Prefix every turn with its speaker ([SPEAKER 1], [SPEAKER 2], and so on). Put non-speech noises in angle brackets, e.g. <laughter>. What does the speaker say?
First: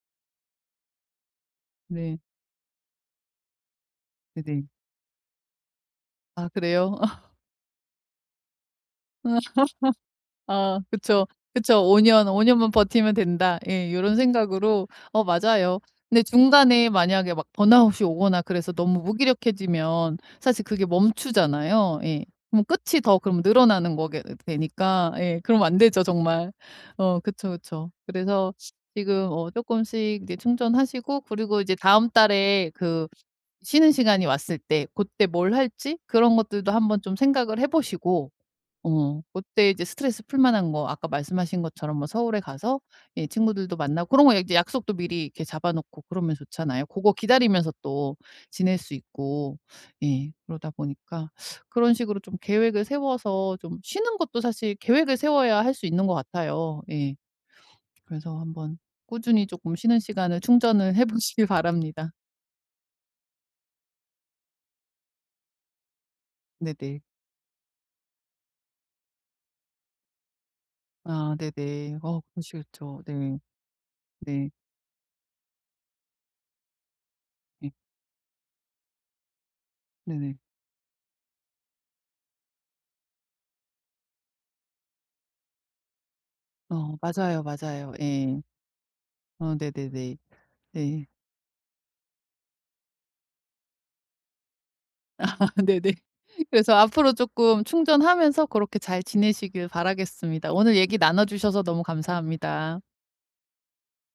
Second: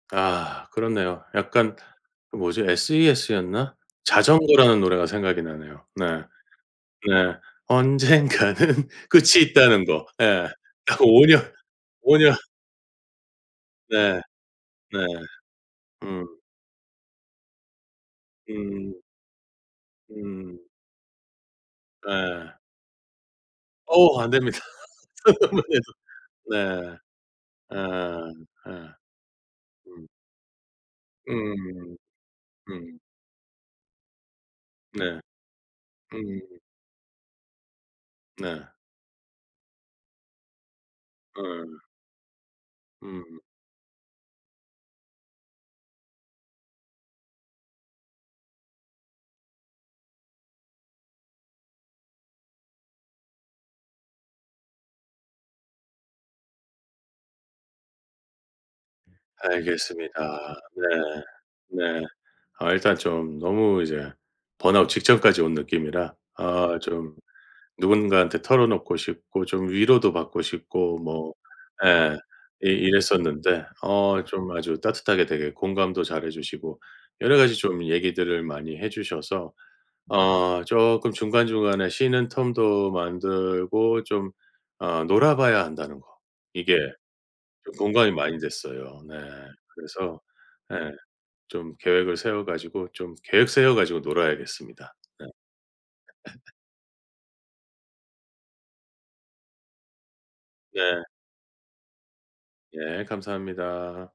[SPEAKER 1] 아 그렇네요. 약간
[SPEAKER 2] 네.
[SPEAKER 1] 그 뭐지? S.E.S.였나?
[SPEAKER 2] 네네.
[SPEAKER 1] 자전거라는 노래가 생각이 나네요. 네.
[SPEAKER 2] 아 그래요? <laughs>
[SPEAKER 1] 네. 언젠가는 끝이 있다는 거.
[SPEAKER 2] <laughs>
[SPEAKER 1] 예.
[SPEAKER 2] 아
[SPEAKER 1] 딱 5
[SPEAKER 2] 그쵸.
[SPEAKER 1] 년,
[SPEAKER 2] 그쵸. '5
[SPEAKER 1] 5
[SPEAKER 2] 년,
[SPEAKER 1] 년.
[SPEAKER 2] 5 년만 버티면 된다.' 예. 이런
[SPEAKER 1] 네.
[SPEAKER 2] 생각으로.
[SPEAKER 1] 네.
[SPEAKER 2] 어 맞아요. 근데
[SPEAKER 1] 음.
[SPEAKER 2] 중간에 만약에 막 번아웃이 오거나 그래서
[SPEAKER 1] 음.
[SPEAKER 2] 너무 무기력해지면
[SPEAKER 1] 음.
[SPEAKER 2] 사실 그게 멈추잖아요. 예.
[SPEAKER 1] 예.
[SPEAKER 2] 그럼 끝이 더 그럼 늘어나는 거게
[SPEAKER 1] 어
[SPEAKER 2] 으
[SPEAKER 1] 안됩니다.
[SPEAKER 2] 되니까 예 그러면 안
[SPEAKER 1] <unintelligible>
[SPEAKER 2] 되죠 정말.
[SPEAKER 1] 네. 예.
[SPEAKER 2] 어 그쵸, 그쵸. 그래서
[SPEAKER 1] 예.
[SPEAKER 2] 지금 어
[SPEAKER 1] 음.
[SPEAKER 2] 쪼끔씩 이제 충전하시고 그리고 이제
[SPEAKER 1] 음.
[SPEAKER 2] 다음 달에
[SPEAKER 1] 음.
[SPEAKER 2] 그 쉬는 시간이 왔을 때
[SPEAKER 1] 네.
[SPEAKER 2] 그때 뭘 할지 그런
[SPEAKER 1] 음.
[SPEAKER 2] 것들도 한번 좀 생각을 해 보시고
[SPEAKER 1] 네.
[SPEAKER 2] 어 그때 이제 스트레스 풀만한 거 아까 말씀하신
[SPEAKER 1] 예.
[SPEAKER 2] 것처럼 뭐 서울에 가서 이
[SPEAKER 1] 음.
[SPEAKER 2] 친구들도 만나고 그런 거 약속도 미리 이렇게 잡아 놓고 그러면 좋잖아요. 고거 기다리면서 또 지낼 수 있고. 예. 그러다 보니까 그런 식으로 좀 계획을 세워서 좀 쉬는 것도 사실 계획을 세워야 할 수 있는 것 같아요. 예. 그래서 한번 꾸준히 쪼끔 쉬는 시간을
[SPEAKER 1] 알겠습니다. 네.
[SPEAKER 2] 충전을 해 보시길
[SPEAKER 1] 네.
[SPEAKER 2] 바랍니다.
[SPEAKER 1] 어 일단 좀 너무 이제 번아웃 직전까지 온 느낌이라 어
[SPEAKER 2] 네네.
[SPEAKER 1] 좀 누군가한테 털어놓고 싶고 좀 위로도 받고 싶고 뭐
[SPEAKER 2] 아 네네.
[SPEAKER 1] 예
[SPEAKER 2] 어
[SPEAKER 1] 이
[SPEAKER 2] 그러시겠죠. 네.
[SPEAKER 1] 이랬었는데 어 좀
[SPEAKER 2] 네.
[SPEAKER 1] 아주 따뜻하게 되게 공감도 잘 해 주시고 여러 가지
[SPEAKER 2] 예.
[SPEAKER 1] 좀 얘기들을 많이 해 주셔서
[SPEAKER 2] 네네.
[SPEAKER 1] 어 조끔 중간중간에 쉬는 텀도 만들고 좀 어 놀아 봐야 한다는 거 이게
[SPEAKER 2] 어 맞아요.
[SPEAKER 1] 그
[SPEAKER 2] 맞아요.
[SPEAKER 1] 공감이 많이
[SPEAKER 2] 예.
[SPEAKER 1] 됐어요. 네.
[SPEAKER 2] 어 네네네.
[SPEAKER 1] 그래서 예
[SPEAKER 2] 네.
[SPEAKER 1] 좀 계획을 세워 가지고, 좀 계획 세워 가지고 놀아야겠습니다.
[SPEAKER 2] <laughs> 네네.
[SPEAKER 1] 예. <laughs>
[SPEAKER 2] 그래서 앞으로 쪼끔 충전하면서 그렇게 잘 지내시길 바라겠습니다. 오늘 얘기
[SPEAKER 1] 네.
[SPEAKER 2] 나눠 주셔서 너무 감사합니다.
[SPEAKER 1] 예. 감사합니다.